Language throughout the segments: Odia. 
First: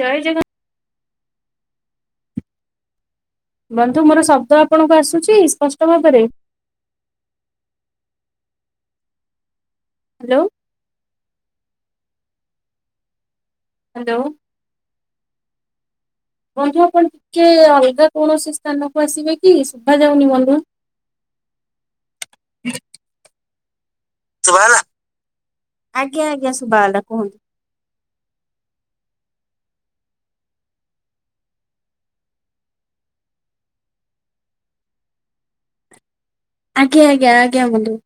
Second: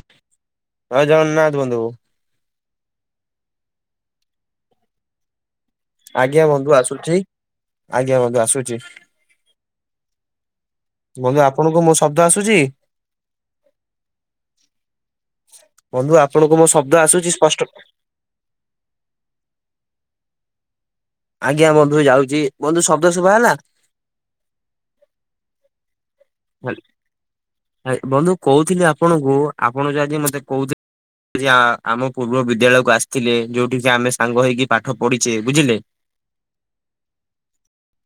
ଜୟ ଜଗନ୍ ହଁ ଜଗନ୍ନାଥ ବନ୍ଧୁ। ବନ୍ଧୁ ମୋର ଶବ୍ଦ ଆପଣଙ୍କୁ ଆସୁଛି? ଭାବରେ ଆଜ୍ଞା ବନ୍ଧୁ ଆସୁଛି, ଆଜ୍ଞା ବନ୍ଧୁ ଆସୁଛି। ହାଲୋ ବନ୍ଧୁ ଆପଣଙ୍କୁ ମୁଁ ଶବ୍ଦ ଆସୁଛି? ହାଲୋ ବନ୍ଧୁ ଆ ବନ୍ଧୁ ଆପଣ ଟିକେ ଅଲଗା କୌଣସି ସ୍ଥାନକୁ ଆସିବେ କି ଶୁଭା ଯାଉନି ବନ୍ଧୁ। ଆଜ୍ଞା ବନ୍ଧୁ ଯାଉଛି। ବନ୍ଧୁ ଶବ୍ଦ ଶୁଭା ହେଲା? ସୁଭା ଗଲା? ଆଜ୍ଞା ଆଜ୍ଞା ସୁଭା ଗଲା କୁହନ୍ତୁ? ବନ୍ଧୁ କହୁଥିଲି ଆପଣଙ୍କୁ ଆପଣ ଯୋଉ ଆଜି ମତେ କହୁଥିଲେ ଆମ ପୂର୍ବ ବିଦ୍ୟାଳୟକୁ ଆସିଥିଲେ ଯୋଉଠି କିି ଆମେ ସାଙ୍ଗ ହେଇକି ପାଠ ପଢିଛେ ବୁଝିଲେ। ଆଜ୍ଞା ଆଜ୍ଞା ଆଜ୍ଞା ବନ୍ଧୁ।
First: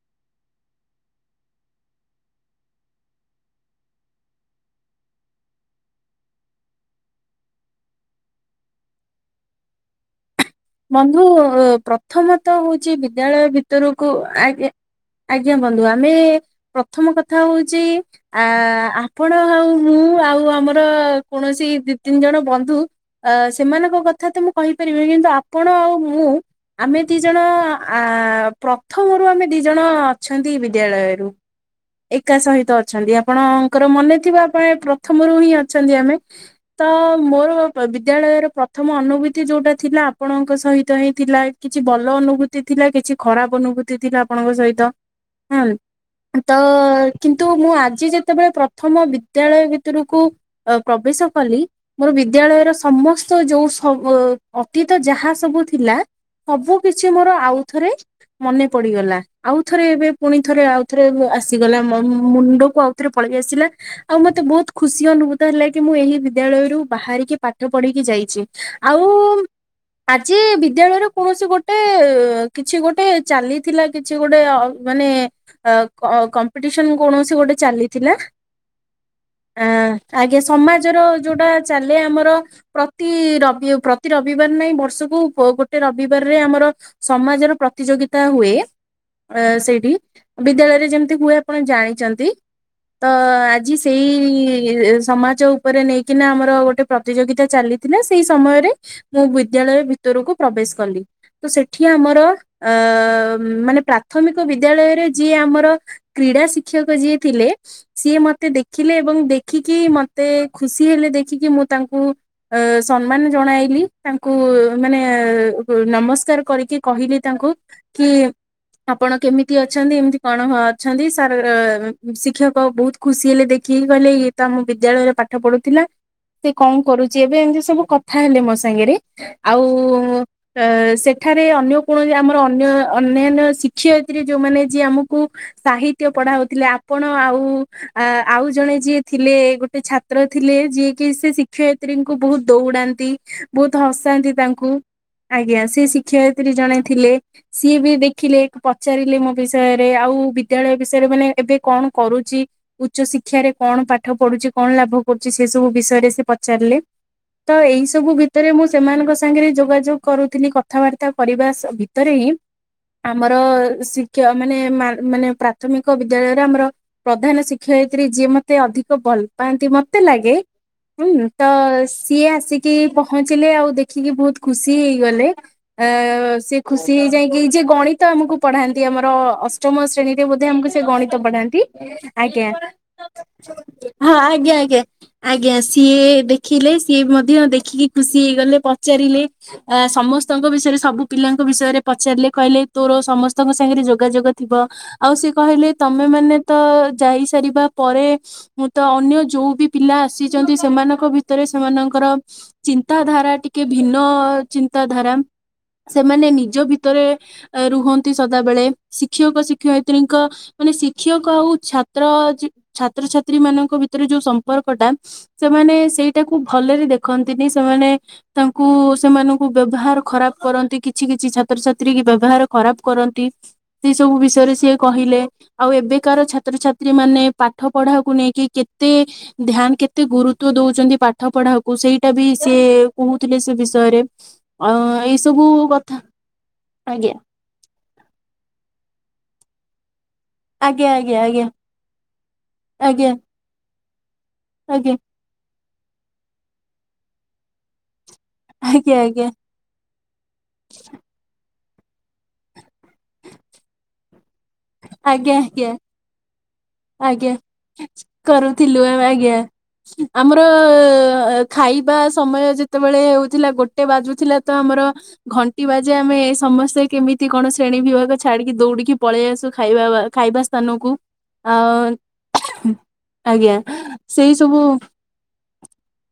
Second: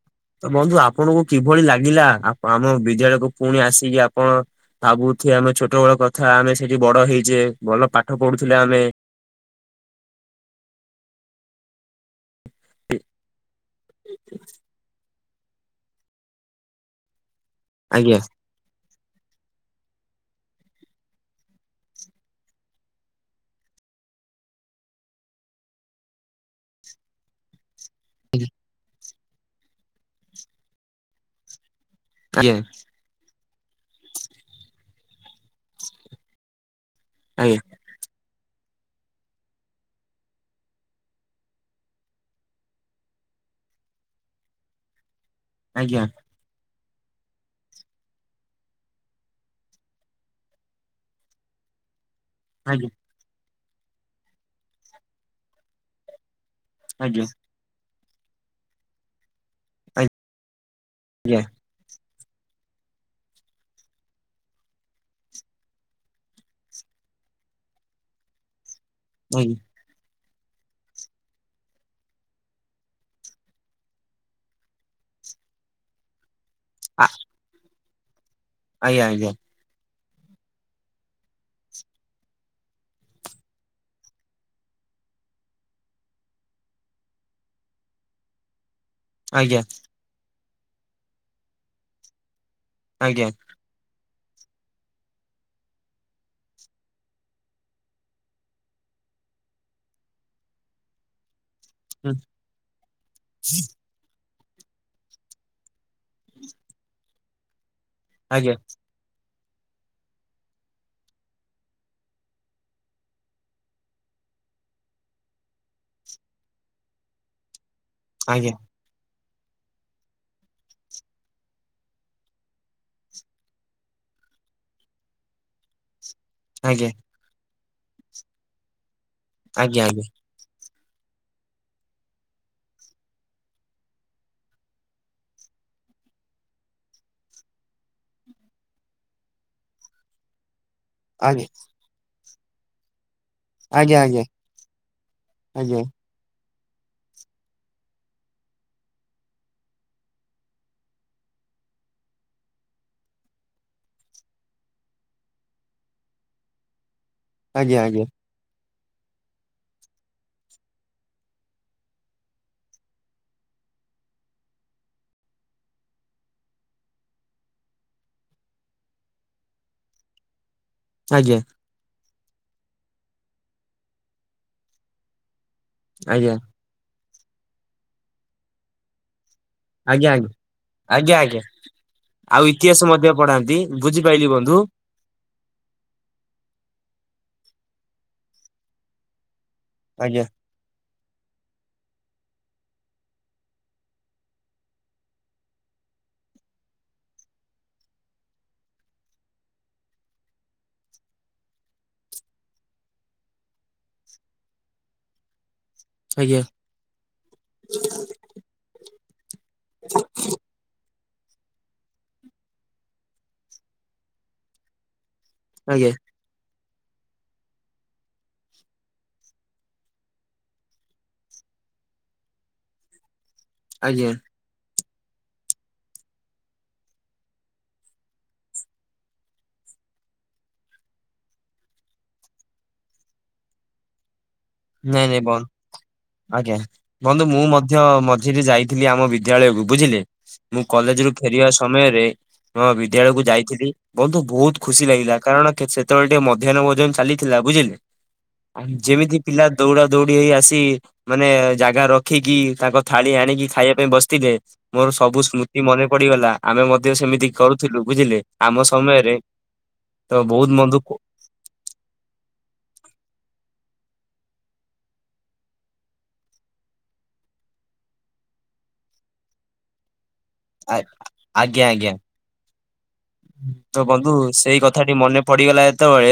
ତ ବନ୍ଧୁ ଆପଣଙ୍କୁ କିଭଳି ଲାଗିଲା ଆମ ବିଦ୍ୟାଳୟକୁ ପୁଣି ଆସିକି କଣ ଭାବୁ ଥିବେ ଆମେ ଛୋଟ ବେଳ କଥା ଆମେ ସେଇଠି ବଡ ହେଇଛେ ଭଲ ପାଠ ପଢୁଥିଲେ ଆମେ ବନ୍ଧୁ ପ୍ରଥମେ ତ ହଉଛି ବିଦ୍ୟାଳୟ ଭିତରକୁ ଆଗ ଆଜ୍ଞା ବନ୍ଧୁ। ଆମେ ପ୍ରଥମ କଥା ହଉଚି ଆଜ୍ଞା ଆ ଆପଣ ଆଉ ମୁଁ ଆଉ ଆମର କୌଣସି ଦି ତିନି ଜଣ ବନ୍ଧୁ ଅ ସେମାନଙ୍କ କଥା ତ ମୁଁ କହିପାରିବିନି ତ ଆପଣ ଆଉ ମୁଁ ଆମେ ଦି ଜଣ ଆ-ପ୍ର ପ୍ରଥମରୁ ଆମେ ଦି ଜଣ ଅଛନ୍ତି ବିଦ୍ୟାଳୟରୁ ଏକା ଆଜ୍ଞା ସହିତ ଅଛନ୍ତି ଆପଣଙ୍କର ମନେ ଥିବା ଆପଣ ପ୍ରଥମରୁ ହିଁ ଅଛନ୍ତି ଆମେ। ତ ମୋର ଆଜ୍ଞା ବିଦ୍ୟାଳୟର ପ୍ରଥମ ଅନୁଭୂତି ଯୋଉଟା ଥିଲା ଆପଣଙ୍କ ସହିତ ହିଁ ଥିଲା କିଛି ଭଲ ଅନୁଭୂତି ଥିଲା କିଛି ଖରାପ ଅନୁଭୂତି ଥିଲା ଆପଣଙ୍କ ସହିତ ଆଜ୍ଞା। ତ କିନ୍ତୁ ମୁଁ ଆଜି ଯେତେବେଳେ ପ୍ରଥମ ବିଦ୍ୟାଳୟ ଭିତରକୁ ଅ ପ୍ରବେଶ କଲି ମୋର ବିଦ୍ୟାଳୟର ଆଜ୍ଞା। ସମସ୍ତ ଯୋଉ ସବୁ ଅତୀତ ଯାହା ସବୁ ଥିଲା ସବୁ କିଛି ଆଜ୍ଞା ମୋର ଆଉଥରେ ମନେ ପଡିଗଲା। ଆଉଥରେ ଏବେ ପୁଣି ଥରେ ଆଉ ଥରେ ଆଜ୍ଞା ଆସିଗଲା ମ-ମୁଣ୍ଡକୁ ଆଉ ଥରେ ପଳେଇ ଆସିଲା ଆଉ ମତେ ବହୁତ ଖୁସି ଅନୁଭୂତ ହେଲା କି ମୁଁ ଏହି ବିଦ୍ୟାଳୟରୁ ବାହାରିକି ପାଠ ପଢିକି ଯାଇଛି। ଆଉ- ଆଜ୍ଞା। ଆଜି ବିଦ୍ୟାଳୟରେ କୌଣସି ଗୋଟେ କିଛି ଗୋଟେ ଚାଲିଥିଲା କି କିଛି ଗୋଟେ ମାନେ କମ୍ପିଟିସନ ଆ- କୌଣସି ଗୋଟେ ଚାଲିଥିଲା ଆଜ୍ଞା ଆଜ୍ଞା। ଆ ଆଜ୍ଞା ସମାଜର ଯୋଉଟା ଚାଲେ ଆମର ପ୍ରତି ରବି ପ୍ରତି ରବିବାର ନାଇଁ ବର୍ଷକୁ ଗୋଟେ ରବିବାରରେ ଆମର ସମାଜର ପ୍ରତିଯୋଗିତା ହୁଏ ଅ ଆଜ୍ଞା ସେଇଠି ବିଦ୍ୟାଳୟରେ ଯେମିତି ହୁଏ ଆପଣ ଜାଣିଛନ୍ତି। ତ ଆଜ୍ଞା ଆଜି ସେଇ ସମାଜ ଉପରେ ନେଇକିନା ଆମର ଗୋଟେ ପ୍ରତିଯୋଗିତା ଚାଲିଥିଲା ସେଇ ସମୟରେ ମୁଁ ବିଦ୍ୟାଳୟ ଭିତରକୁ ପ୍ରବେଶ କଲି। ତ ସେଠି ହୁଁ ଆମର ଅ ମାନେ ପ୍ରାଥମିକ ବିଦ୍ୟାଳୟରେ ଯିଏ ଆମର କ୍ରୀଡ଼ା ଶିକ୍ଷକ ଯିଏ ଥିଲେ ସିଏ ମତେ ଆଜ୍ଞା ଦେଖିଲେ ଏବଂ ଦେ ଦେଖିକି ମତେ ଖୁସି ହେଲେ ଦେଖିକି, ମୁଁ ତାଙ୍କୁ ଅ ସମ୍ମାନ ଜଣାଇଲି ତାଙ୍କୁ ମାନେ ନମସ୍କାର କରିକି କହିଲି ତାଙ୍କୁ, କି ଆଜ୍ଞା ଆପଣ କେମିତି ଅଛନ୍ତି ଏମିତି କଣ ହ ଅଛନ୍ତି ସାର୍ ଶିକ୍ଷକ ବୋହୁତ୍ ଖୁସି ହେଲେ ଦେଖିକି। କହିଲେ ଇଏ ତ ଆମ ବିଦ୍ୟାଳୟରେ ପାଠ ପାଠ ପଢୁଥିଲା। ସେ କଣ ଆଜ୍ଞା କରୁଛି ଏବେ ଏମିତି ସବୁ କଥା ହେଲେ ମୋ ସାଙ୍ଗରେ, ଆଉ ଆଜ୍ଞା ସେଠାରେ ଅନ୍ୟ କୌଣସି ଆମର ଅନ୍ୟ ଅନ୍ୟାନ୍ୟ ଶିକ୍ଷୟିତ୍ରୀ ଯୋଉମାନେ ଯିଏ ଆମକୁ ସାହିତ୍ୟ ପଢା ହଉଥିଲେ ଆପଣ ଆଉ ଆ ଆଉ ଜଣେ ଯିଏ ଥିଲେ ଗୋଟେ ଛାତ୍ର ଥିଲେ ଯିଏ କି ସେ ଆଜ୍ଞା ଶିକ୍ଷୟତ୍ରୀଙ୍କୁ ବହୁତ ଦୌଡାନ୍ତି ବହୁତ ଆଜ୍ଞା ହସାନ୍ତି ତାଙ୍କୁ, ଆଜ୍ଞା ସିଏ ଶିକ୍ଷୟିତ୍ରୀ ଜଣେ ଥିଲେ, ସିଏ ବି ଦେଖିଲେ ପଚାରିଲେ ମୋ ବିଷୟରେ ଆଉ ବିଦ୍ୟାଳୟ ବିଷୟରେ ମାନେ ଏବେ କଣ କରୁଛି? ଉଚ୍ଚ ଶିକ୍ଷାରେ କଣ ପାଠ ପଢୁଛି କଣ ଲାଭ କରୁଛି ସେ ସବୁ ବିଷୟରେ ସେ ପଚାରିଲେ? ତ ଆଜ୍ଞା ଆଜ୍ଞା ଆଜ୍ଞା ଆଜ୍ଞା ଆଜ୍ଞା ଏଇ ସବୁ ଭି ଭିତରେ ମୁଁ ସେମାନଙ୍କ ସାଙ୍ଗରେ ଯୋଗାଯୋଗ କରୁଥିଲି କଥାବାର୍ତ୍ତା କରିବା ଭିତରେ ହିଁ ଆମର ଶିକ୍ଷା ମାନେ ମାନେ ପ୍ରାଥମିକ ବିଦ୍ୟାଳୟରେ ଆମର ପ୍ରଧାନ ଶିକ୍ଷୟିତ୍ରୀ ଯିଏ ମତେ ଅଧିକ ଭଲ ପାଆନ୍ତି ମତେ ଲାଗେ ହୁଁ ଆଜ୍ଞା ତ ସିଏ ଆସିକି ପହଞ୍ଚିଲେ ଆଉ ଦେଖିକି ବହୁତ ଖୁସି ହେଇଗଲେ ଆ ସିଏ ଖୁସି ହେଇଯାଇକି ଯିଏ ଗଣିତ ଆମକୁ ପଢାନ୍ତି ଆମର ଅଷ୍ଟମ ଆଜ୍ଞା ଆଜ୍ଞା ଶ୍ରେଣୀ ବୋଧେ ଆମକୁ ସେ ଗଣିତ ଆଜ୍ଞା ପଢାନ୍ତି ଆଉ ଆଜ୍ଞା ଇତିହାସ ମଧ୍ୟ ପଢାନ୍ତି ହଁ ବୁଝିପାଇଲି ଆଜ୍ଞା ବନ୍ଧୁ। ଆଜ୍ଞା। ଆଜ୍ଞା ସିଏ ଦେଖିଲେ ସିଏ ମଧ୍ୟ ଦେଖିକି ଖୁସି ହେଇଗଲେ ପଚାରିଲେ ଆ ଆଜ୍ଞା ସମସ୍ତଙ୍କ ବିଷୟରେ ସବୁ ପିଲାଙ୍କ ବିଷୟରେ ପଚାରିଲେ କହିଲେ ତୋର ସମସ୍ତଙ୍କ ସାଙ୍ଗରେ ଯୋଗାଯୋଗ ଥିବ। ଆଉ ସେ କହିଲେ ତମେ ମାନେ ତ ଯାଇ ସାରିବା ପରେ ମୁଁ ତ ଅନ୍ୟ ଯୋଉ ବି ପିଲା ଆସିଛନ୍ତି ସେମାନଙ୍କ ଭିତରେ ସେମାନଙ୍କର ଚିନ୍ତାଧାରା ଟିକେ ଭିନ୍ନ ଚିନ୍ତାଧାରା ସେମାନେ ଆଜ୍ଞା ନିଜ ଭିତରେ ରୁହନ୍ତି ସଦାବେେଳେ ଶିକ୍ଷକ ଶିକ ଶିକ୍ଷୟତ୍ରୀଙ୍କ ମାନେ ଖିକ୍ ଶିକ୍ଷକ ଆଉ ଛାତ୍ର ଜି ଛାତ୍ରଛାତ୍ରୀ ମାନଙ୍କ ଭିତରେ ଯୋଉ ସମ୍ପର୍କଟା? ସେମାନେ ଆଜ୍ଞା ସେଇଟାକୁୁ ଭଲରେ ଦେଖନ୍ତିନି ସେମାନେ ତାଙ୍କୁ ସେମାନଙ୍କୁ ବ୍ୟବହାର ଖରାପ କରନ୍ତି କିଛି କିଛି ଛାତ୍ରଛାତ୍ରୀ କି ବ୍ୟବହାର ଖରାପ କରନ୍ତି। ସେ ଆଜ୍ଞା ସବୁ ବିଷୟରେ ସିଏ କହିଲେ ଆଉ ଏବେକାର ଛାତ୍ରଛାତ୍ରୀ ମାନେ ପାଠ ପଢାକୁ ନେଇକି କେତେ ଧ୍ୟାନ କେତେ ଗୁରୁତ୍ବ ଦଉଛନ୍ତି ପାଠ ପଢାକୁ ସେଇଟା ବି ସେ କହୁଥିଲେ ସେ ବିଷୟରେ। ଅ ନାଇଁ ଏଇ ନାଇଁ ବନ୍ଧୁ ସବୁ କଥା ଆଜ୍ଞା। ଆଜ୍ଞା। ବନ୍ଧୁ ମୁଁ ମଧ୍ୟ ମଝିରେ ଯାଇଥିଲି ଆମ ବିଦ୍ୟାଳୟକୁ ବୁଝିଲେ। ମୁଁ ଆଜ୍ଞା କଲେଜ ରୁ ଆଜ୍ଞା ଫେରିବା ସମୟରେ ମୋ ଆଜ୍ଞା ବିଦ୍ୟାଳୟକୁୁ ଯାଇଥିଲି ବନ୍ଧୁ ବହୁତ ଖୁସି ଆଜ୍ଞା ଲାଗିଲା କାରଣ ସେତେବେଳେ ଟିକେ ମଧ୍ୟାହ୍ନ ଭୋଜନ ଚାଲିଥିଲା ବୁଝିଲେ ଆଜ୍ଞା ଆଜ୍ଞା ଆଜ୍ଞା ଯେମିତି ଦୌଡ଼ା ଦୌଡି ହେଇ ଆସି ମାନେ ଜାଗା ରଖିକି ତାଙ୍କ ଥାଳି ଆଣିକି ଖାଇବା ପାଇଁ ବସିଥିଲେ। ମୋର ସବୁ ଆଜ୍ଞା ସ୍ମୃତି ଆଜ୍ଞା ମନେ ପଡିଗଲା ଆମେ ମଧ୍ୟ ସେମିତି ଆଜ୍ଞା କରୁଥିଲୁ ବୁଝିଲେ ଆମ କରୁଥିଲୁ ଆମେ ସମୟରେ ଆଜ୍ଞା ତ ଆମର ବହୁତ ବନ୍ଧୁ ଅ ଖାଇବା ସମୟ ଯେତେବେଳେ ହଉଥିଲା ଗୋଟେ ବାଜୁଥିଲା ତ ଆମର ଘଣ୍ଟି ବାଜେ ଆମେ ସମସ୍ତେ କେମିତି କଣ ଶ୍ରେଣୀ ବିଭାଗ ଛାଡିକି ଦୌଡିକି ପଳେଇ ଆସୁ ଖାଇବା ଖାଇବା ଆ ସ୍ଥାନକୁ ଆ ଆଜ୍ଞା ଆଜ୍ଞା [unintelligible] ଆଜ୍ଞା ତ ବନ୍ଧୁ ସେଇ ସବୁ କଥାଟି ମନେ ପଡିଗଲା ଯେତେବେଳେ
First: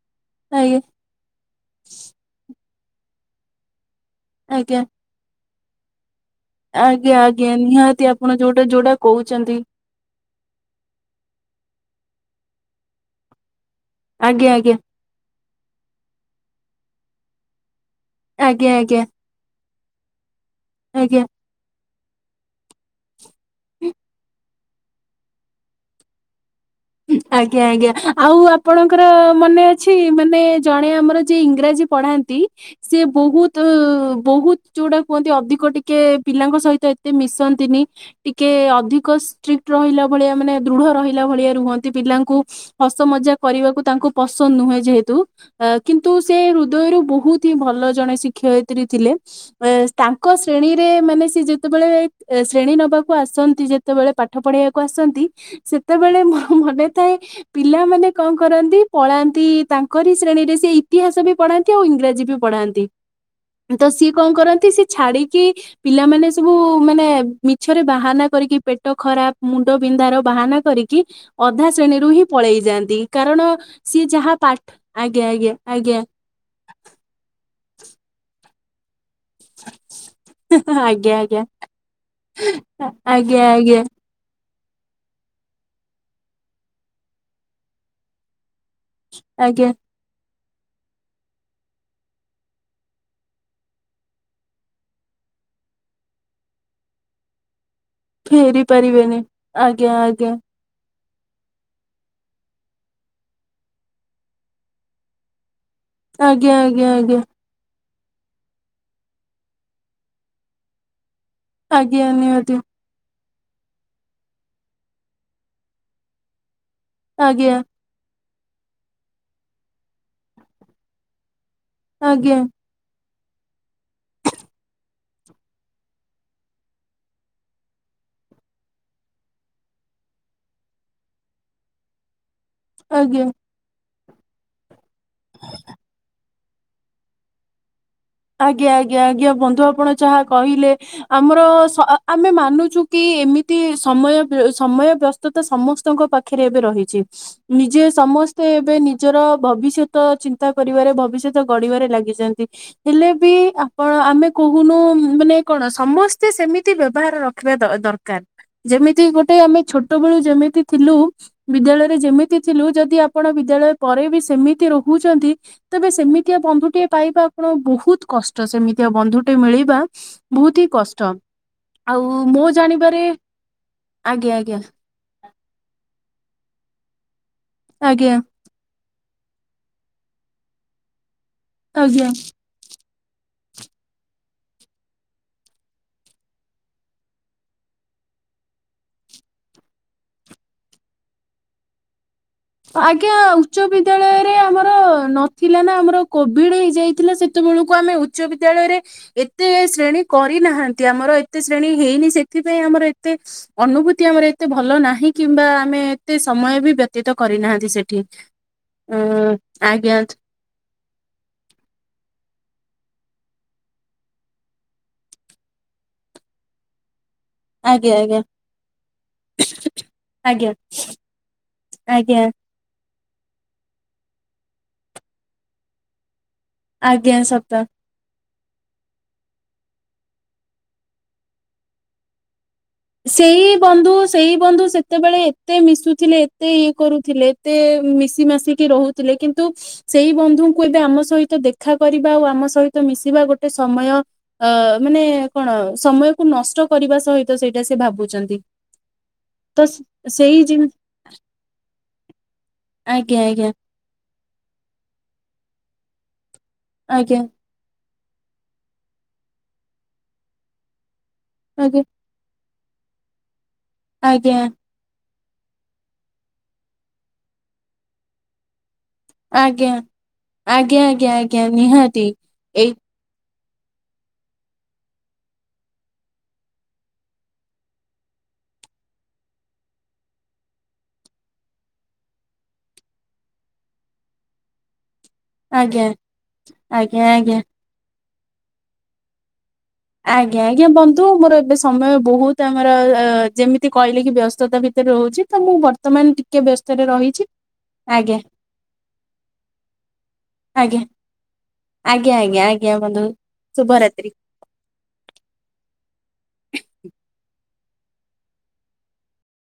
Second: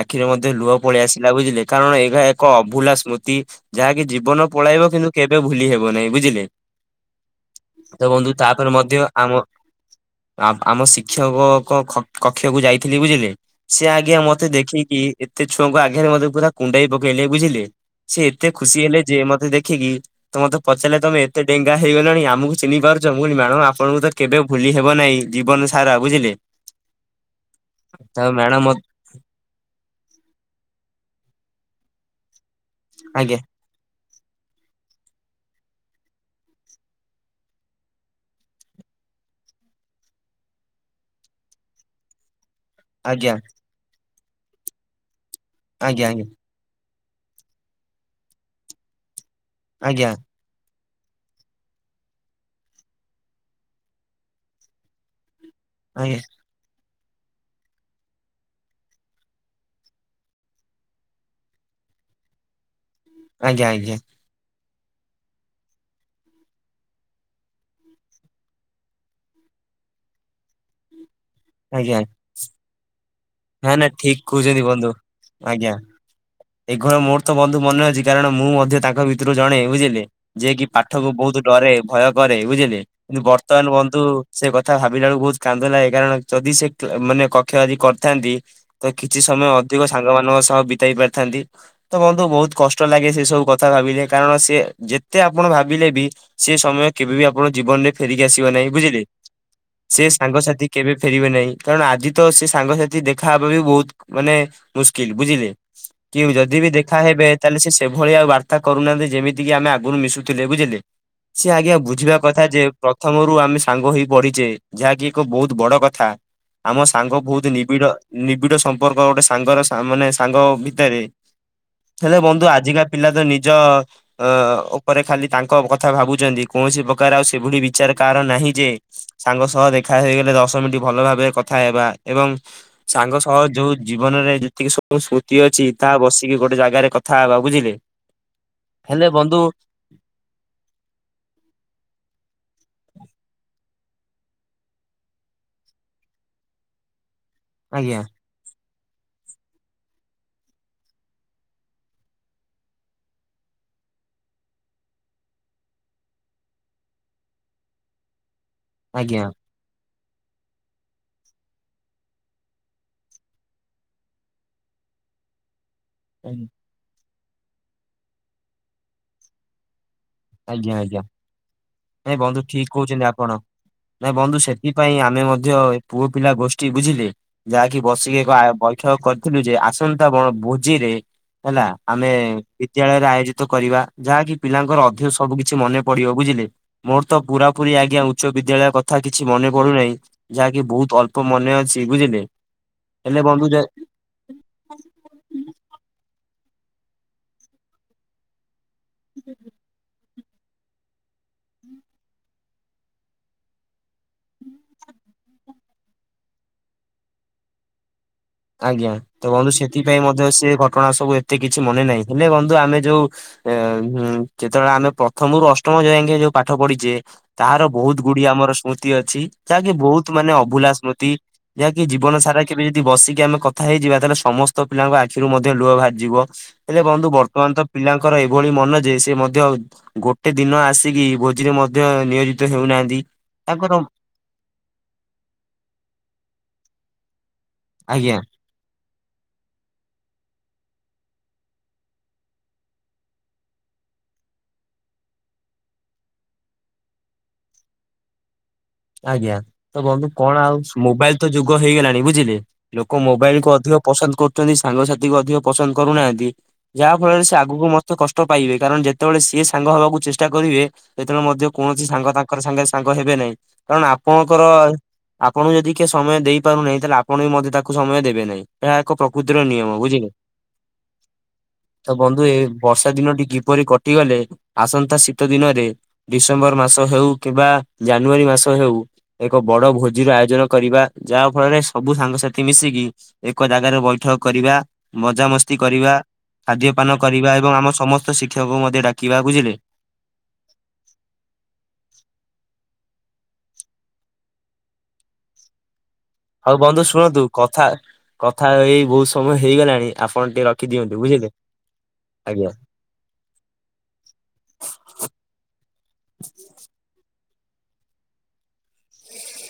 ଆଖିରେ ମଧ୍ୟ ଲୁହ ଆଜ୍ଞା ପଳେଇ ଆସିଲା ବୁଝିଲେ। କାରଣ ଏହା ଏକ ଅଭୁଲା ସ୍ମୃତି ଯାହାକି ଜୀବନ ଆଜ୍ଞା ପଳାଇବ କିନ୍ତୁ କେବେ ଭୁଲି ହେବ ନାହିଁ ବୁଝିଲେ। ଆଜ୍ଞା ଆଜ୍ଞା ତ ନିହାତି ବନ୍ଧୁ ଆପଣ ଯୋଉଟା ତାପରେ ଯୋଉଟା ମଧ୍ୟ ଆମ କହୁଛନ୍ତି। ଆ ଆମ ଶିକ୍ଷକ କକ୍ଷକୁ ଯାଇଥିଲି ବୁଝିଲେ ସେ ଆଜ୍ଞା ମତେ ଦେଖିକି ଏତେ ଛୁଆଙ୍କ ଆଗରେ ମତେ ପୁରା କୁଣ୍ଢେଇ ପକେଇଲେ ବୁଝିଲେ। ସେ ଏତେ ଆଜ୍ଞା ଖୁସି ହେଲେ ଆଜ୍ଞା ଯେ ମତେ ଦେଖିକି ତ ମତେ ପଚାରିଲେ ତମେ ଆଜ୍ଞା ଏତେ ଡେଙ୍ଗା ହେଇଗଲଣ ଆମକୁ ଚିହ୍ନି ପାରୁଛ ମୁଁ କହିଲି ମ୍ୟାମ ଆପଣଙ୍କୁ ତ କେବେ ଭୁଲି ହେବ ନାହିଁ ଜୀବନ ସାରା ବୁଝିଲେ। ଆଜ୍ଞା ଆଜ୍ଞା ତ ଆଉ ମ୍ୟାଡାମ ମ ଆପଣ ଙ୍କର ମନେ ଅଛି ମାନେ ଜଣେ ଆମର ଯିଏ ଇଂରାଜୀ ପଢାନ୍ତି ସିଏ ଆଜ୍ଞା ବହୁତ ତ ବହୁତ ଯୋଉଟା କୁହନ୍ତି ଅଧିକ ଟିକେ ପିଲାଙ୍କ ସହିତ ଏତେ ମିଶନ୍ତିନି ଟିକେ ଅଧିକ ଷ୍ଟ୍ରିକ୍ଟ ରହିଲା ଭଳିଆ ମାନେ ଦୃଢ ରହିଲା ଭଳିଆ ରୁହନ୍ତି ପିଲାଙ୍କୁ ହସ ମଜା ଆଜ୍ଞା କରିବାକୁ ତାଙ୍କୁ ପସନ୍ଦ ନୁହେଁ ଯେହେତୁ ଅ ଆଜ୍ଞା କିନ୍ତୁ ସେ ହୃଦୟରୁ ବହୁତ ହିଁ ଭଲ ଜଣେ ଶିକ୍ଷୟିତ୍ରୀ ଥିଲେ ଏନ୍ ଆଜ୍ଞା ଆଜ୍ଞା ତାଙ୍କ ଶ୍ରେଣୀରେ ମାନେ ସି ଯେତେବେଳେ ଶ୍ରେଣୀ ନେବାକୁ ଆସନ୍ତି, ଯେତେବେଳେ ପାଠ ପଢ଼େଇବାକୁ ଆସନ୍ତି ସେତେବେଳେ ମୋ ମନେ ଥାଏ ପିଲାମାନେ କଣ କରନ୍ତି, ପଳାନ୍ତି ତାଙ୍କରି ଶ୍ରେଣୀରେ ସେ ଇତିହାସ ବି ପଢାନ୍ତି ଆଉ ଇଂରାଜୀ ବି ପଢ଼ାନ୍ତି। ଆଜ୍ଞା ଆଜ୍ଞା ତ ଆଜ୍ଞା ସିଏ କଣ କରନ୍ତି ସିଏ ଛାଡିକି ପିଲାମାନେ ସବୁ ମାନେ ମିଛରେ ବାହାନା କରିକି ପେଟ ଖରାପ ମୁଣ୍ଡ ବିନ୍ଧାର ବାହାନା କରିକି ଅଧା ଆଜ୍ଞା ଶ୍ରେଣୀରୁ ହିଁ ପଳେଇ ଯାଆନ୍ତି। କାରଣ ନା ନା ସିଏ ଠିକ ଯାହା ପା ଆଜ୍ଞା- ଆଜ୍ଞା- ଆଜ୍ଞା ଏ ଘର ମୋର ତ ବନ୍ଧୁ ମନେ ଅଛି କାରଣ ମୁଁ ମଧ୍ୟ ତାଙ୍କ ଭିତରୁ ଜଣେ। ବୁଝିଲେ ଯିଏ କିି ପାଠକୁ ଆଜ୍ଞା ଆଜ୍ଞା ବହୁତ ଡରେ ଭୟ କରେ, ବୁଝିଲେ କିନ୍ତୁ ଆଜ୍ଞା ଆଜ୍ଞା ବର୍ତ୍ତମାନ ଆଜ୍ଞା ବନ୍ଧୁ ସେ କଥା ଭାବିଲା ବେଳକୁ ବହୁତ କାନ୍ଦ ଲାଗେ। କାରଣ ଯଦି ସେ ମାନେ କକ୍ଷ ଆଦି କରିଥାନ୍ତି। ତ କିଛି ସମୟ ଆଜ୍ଞା ଅଧିକ ସାଙ୍ଗମାନାନଙ୍କ ସହ ବିତାଇ ପାରିଥାନ୍ତି। ତ ବନ୍ଧୁ ବହୁତ କଷ୍ଟ ଲାଗେ ସେ ସବୁ କଥା ଭାବିଲେ, କାରଣ ସେ ଯେତେ ଆପଣ ଭାବିଲେ ବି ସେ ସମୟ କେବେ ବି ଆପଣ ଜୀବନରେ ଫେରିକି ଆସିବ ଫେରି ନାହିଁ। ବୁଝିଲେ ପାରିବେନି ଆଜ୍ଞା ସେ ଆଜ୍ଞା ସାଙ୍ଗସାଥି କେବେ ଫେରିବେ ନାହିଁ। କାରଣ ଆଜି ତ ସେ ସାଙ୍ଗସାଥି ଦେଖାହବା ବି ବହୁତ ମାନେ ମୁସ୍କିଲ। ବୁଝିଲେ କି ଆଜ୍ଞା ଯଦି ବି ଆଜ୍ଞା ଦେଖା ଆଜ୍ଞା ହେବେ ତାହେଲେ ସେଭଳି ଆଉ ବାର୍ତ୍ତାୁନାହାନ୍ତି ଯେମିତି କିି ଆମେ ଆଗରୁ ମିଶୁଥିଲେ। ବୁଝିଲେ ସେି ଆଜ୍ଞା ବୁଝିବା କଥା ଯେ ପ୍ରଥମରୁ ଆମେ ସାଙ୍ଗ ହେଇ ପଢିଛେ, ଯାହାକି ଏକ ବହୁତ ବଡ କଥା। ଆମ ସାଙ୍ଗ ବହୁତ ଆଜ୍ଞା ନିବିଡ଼ ନିବିଡ଼ ସମ୍ପର୍କ ଗୋଟେ ସାଙ୍ଗର ମାନେ ସାଙ୍ଗ ଭିତରେ ହେଲେ ଆଜ୍ଞା ବନ୍ଧୁ ଆଜିକା ପିଲା ତ ନିଜ ଅ ଉପରେ ଖାଲି ତାଙ୍କ କଥା ଭାବୁଛନ୍ତି। କୌଣସି ପ୍ରକାର ଆଉ ସେଭଳି ବିଚାର କାାର ନାହିଁ ଯେ ସାଙ୍ଗ ସହ ଦେଖା ହେଇଗଲେ ଦଶ ମିନିଟ ଭଲ ଭାବରେ କଥା ହେବା ଏବଂ ସାଙ୍ଗ ଆଜ୍ଞା ସହ ଯୋଉ ଜୀବନରେ ଯେତିକି ସବୁ ସ୍ମୃତି ଅଛି ତାହା ବସିକି ଗୋଟେ ଜାଗାରେ କଥା ହବା। ବୁଝିଲେ ଆଜ୍ଞା-ଆଜ୍ଞା-ଆଜ୍ଞା ବନ୍ଧୁ ଆପଣ ଯାହା କହିଲେ ଆମର ସ ଆମେ ମାନୁଛୁ କି ଏମିତି ସମୟ ସମୟ ବ୍ୟ ସମସ୍ତଙ୍କ ପାଖରେ ଏବେ ରହିଛି ନିଜେ ଆଜ୍ଞା ସମ ତ ଏବେ ନିଜର ଭବିଷ୍ୟତ ଚିନ୍ତା କରିବାରେ ଭବିଷ୍ୟତ ଗଢିବାରେ ଲାଗିଛନ୍ତି। ହେଲେ ବି ଆପଣ ଆମେ କହୁନୁ ମାନେ କଣ ସମସ୍ତେ ସେମିତି ବ୍ୟବହାର ର ରଖିବା ଦରକାର, ଯେମିତି ଆଜ୍ଞା ଗୋଟେ ଆମେ ଛୋଟ ବେଳୁ ଯେମିତି ଥିଲୁ ବିଦ୍ୟାଳୟରେ ଯେମିତି ଥିଲୁ, ଯଦି ଆପଣ ବିଦ୍ୟାଳୟ ପରେ ବି ସେମିତି ରହୁଛନ୍ତି। ତେବେ ସେମିତିଆ ବନ୍ଧୁଟିଏ ପାଇବା ଆପଣ ବହୁତ କଷ୍ଟ। ସେମିତିଆ ବନ୍ଧୁଟି ମିଳିବା ବହୁତି କଷ୍ଟ। ଆଉ ନାଇ ବନ୍ଧୁ ମୋ ଠିକ ଜାଣିବାରେ କହୁଛନ୍ତି ଆପଣ। ନାଇଁ ଆଜ୍ଞା ବନ୍ଧୁ ଆଜ୍ଞା ସେଥିପାଇଁ ଆମେ ମ ଧ୍ୟ ପୁଅ ପିଲା ଗୋଷ୍ଠୀ ବୁଝିଲେ ଯାହାକି ଆଜ୍ଞା ବସିକି ଏକ ଆ କରିଥିଲୁ ଯେ, ଆସନ୍ତା ବଣ ଭୋଜିରେ ହେଲା ଆଜ୍ଞା ଆମେ ବିଦ୍ୟାଳୟରେ ଆୟୋଜିତ କରିବା ଯାହାକି ପିଲାଙ୍କର ଅଧ ସବୁ କିଛି ମନେ ପଡିବ। ବୁଝିଲେ ମୋର ତ ପୁରା ପୁରି ଆଜ୍ଞା ଉଚ୍ଚ ବିଦ୍ୟାଳୟ କଥା କିଛି ମନେ ପଡୁନାହି। ଯାହାକି ବହୁତ ଅଳ୍ପ ମନେ ଅଛି। ବୁଝିଲେ ଆଜ୍ଞା ହେଲେ ବନ୍ଧୁ ଯଦି ଉଚ୍ଚ ବି ବିଦ୍ୟାଳୟରେ ଆମର ନଥିଲା ନା ଆମର କୋଭିଡ ହେଇଯାଇଥିଲା ସେତେବେଳକୁ ଆମେ ଉଚ୍ଚ ବିଦ୍ୟାଳୟରେ ଏତେ ଶ୍ରେଣୀ କରିନାହାନ୍ତି, ଆମର ଏତେ ଶ୍ରେଣୀ ହେଇନି ସେଥିପାଇଁ ଆମର ଏତେ ଅନୁଭୂତି ଆମର ଏତେ ଭଲ ନାହିଁ କିମ୍ବା ଆମେ ଏତେ ସମୟ ବି ବ୍ୟତୀତ କରିନାହାନ୍ତି ସେଠି। ଆଜ୍ଞା ଉ ତ ବନ୍ଧୁ ଆଜ୍ଞା ସେଥିପାଇଁ ମଧ୍ୟ ସେ ଘଟଣା ସବୁ ଏତେ କିଛି ମନେ ନାହିଁ। ହେଲେ ବନ୍ଧୁ ଆମେ ଯୋଉ ଏଁ ଯେତେବେଳେ ଆମେ ପ୍ରଥମରୁ ଅଷ୍ଟମ ଯାଏଙ୍କେ ଯୋଉ ପାଠ ପଢିଛେ ତାହାର ଆଜ୍ଞା ବହୁତ ଆଜ୍ଞା ଗୁଡିଏ ଆମର ସ୍ମୃତି ଅଛି। ଯାହାକି ବହୁତ ମାନେ ଆଜ୍ଞା ଅଭୁଲା ସ୍ମୃତି। ଯାହାକି ଜୀବନ ଆଜ୍ଞା ସାରା କେବେ ଯଦି ବସିକି ଆମେ କଥା ହେଇଯିବା ତାହେଲେ ସମସ୍ତ ପିଲାଙ୍କ ଆଖିରୁ ମଧ୍ୟ ଲୁହ ବାହାରିଯିବ। ହେଲେ ବନ୍ଧୁ ଆଜ୍ଞା ବର୍ତ୍ତମାନ ସତ ତ ପିଲା ତାଙ୍କର ଏଭଳି ମନ ଯେ ସେ ମଧ୍ୟ ଗୋଟେ ଦିନ ଆସିକି ଭୋଜିରେ ମଧ୍ୟ ନିୟୋଜିତ ହେଉନାହାନ୍ତି। ସେଇ ତାଙ୍କର ବନ୍ଧୁ ସେଇ ବନ୍ଧୁ ସେତେବେଳେ ଏତେ ମିଶୁଥିଲେ ଏତେ ଇଏ କରୁଥିଲେ। ମତେ ଆଜ୍ଞା ମିଶି ମାସିକି ରହୁଥିଲେ। କିନ୍ତୁ ସେଇ ବନ୍ଧୁଙ୍କୁ ଏବେ ଆମ ସହିତ ଦେଖା କରିବା ଆ ଆମ ସହିତ ମିଶିବା ଗୋଟେ ସମୟ ଆ ମାନେ କଣ ସମୟକୁ ନଷ୍ଟ କରିବା ସହିତ ସେଇଟା ସେ ଭାବୁଛନ୍ତି! ଆଜ୍ଞା। ତ ବନ୍ଧୁ କଣ ସେଇ ଆଉ ଜିନି ମୋବାଇଲ ତ ଯୁଗ ହେଇଗଲାଣି ବୁଝିଲେ? ଲୋକ ଆଜ୍ଞା ମୋବାଇଲକୁ ଅଧିକ ପସନ୍ଦ କରୁ ଛନ୍ତି, ସାଙ୍ଗସାଥି ଅଧିକ ପସନ୍ଦ କରୁନାହାନ୍ତି। ଯାହା ଆଜ୍ଞା ଫଳରେ ସେ ଆଗକୁ କଷ୍ଟ ପାଇବେ। କାରଣ ଯେତେବେଳେ ସିଏ ସାଙ୍ଗ ହବାକୁ ଚେଷ୍ଟା କରିବେ? ସେତେବେଳେ ମଧ୍ୟ ଆଜ୍ଞା କୌଣସି ସାଙ୍ଗ ତାଙ୍କ ର ସାଙ୍ଗେ ସାଙ୍ଗ ହେବେ ନାହିଁ। କାରଣ ଆଜ୍ଞା ଆପଣଙ୍କର ଆପଣଙ୍କୁ ଯଦି କିଏ ସମୟ ଦେଇପାରୁ ନାହିଁ ତାହେଲେ ଆପଣ ବି ମଧ୍ୟ ତାକୁ ସମୟ ଦେବେ ନାହିଁ। ଏହା ଏକ ପ୍ରକୃତିର ନିୟମ ଆଜ୍ଞା ବୁଝିଲେ। ଆଜ୍ଞା ଆଜ୍ଞା ଆଜ୍ଞା ଆଜ୍ଞା ତ ନିହାତି ବନ୍ଧୁ ଏ ଏଇ ବର୍ଷା ଦିନ ଟିକେ କିପରି କଟିଗଲେ, ଆସନ୍ତା ଶୀତ ଦିନରେ ଡିସେମ୍ବର ମାସ ହେଉ କିମ୍ବା ଜାନୁଆରୀ ମାସ ହେଉ ଏକ ବଡ ଭୋଜିର ଆୟୋଜନ କରିବା। ଯାହା ଫଳରେ ସବୁ ସାଙ୍ଗସାଥି ମିଶିକି ଏକ ଜାଗାରେ ବୈଠକ କରିବା। ମଜାମସ୍ତି ଆଜ୍ଞା କରିବା। ଖାଦ୍ୟପାନ ଆଜ୍ଞା କରିବା ଆଜ୍ଞା ଏବଂ ଆମ ସମସ୍ତ ଶିକ୍ଷକ ମଧ୍ୟ ଡାକିବା। ବୁଝିଲେ? ଆଜ୍ଞା ଆଜ୍ଞା। ବନ୍ଧୁ ମୋର ଏବେ ସମୟ ବହୁତ ଆମର ଯେମିତି କହିଲେ କି ବ୍ୟସ୍ତତା ଭିତରେ ରହୁଛି। ତ ମୁଁ ବର୍ତ୍ତମାନ ଟିକେ ହଉ ବନ୍ଧୁ ବ୍ୟସ୍ତରେ ଶୁଣନ୍ତୁ ରହିଛି କଥା ଆଜ୍ଞା କଥା ହେଇ ବହୁତ ସମୟ ହେଇଗଲାଣି ଆପଣ ଟିକେ ଆଜ୍ଞା ରଖିଦିଅନ୍ତୁ। ବୁଝିଲେ? ଆଜ୍ଞା ଆଜ୍ଞା। ଆଜ୍ଞା ବନ୍ଧୁ ଶୁଭରାତ୍ରି।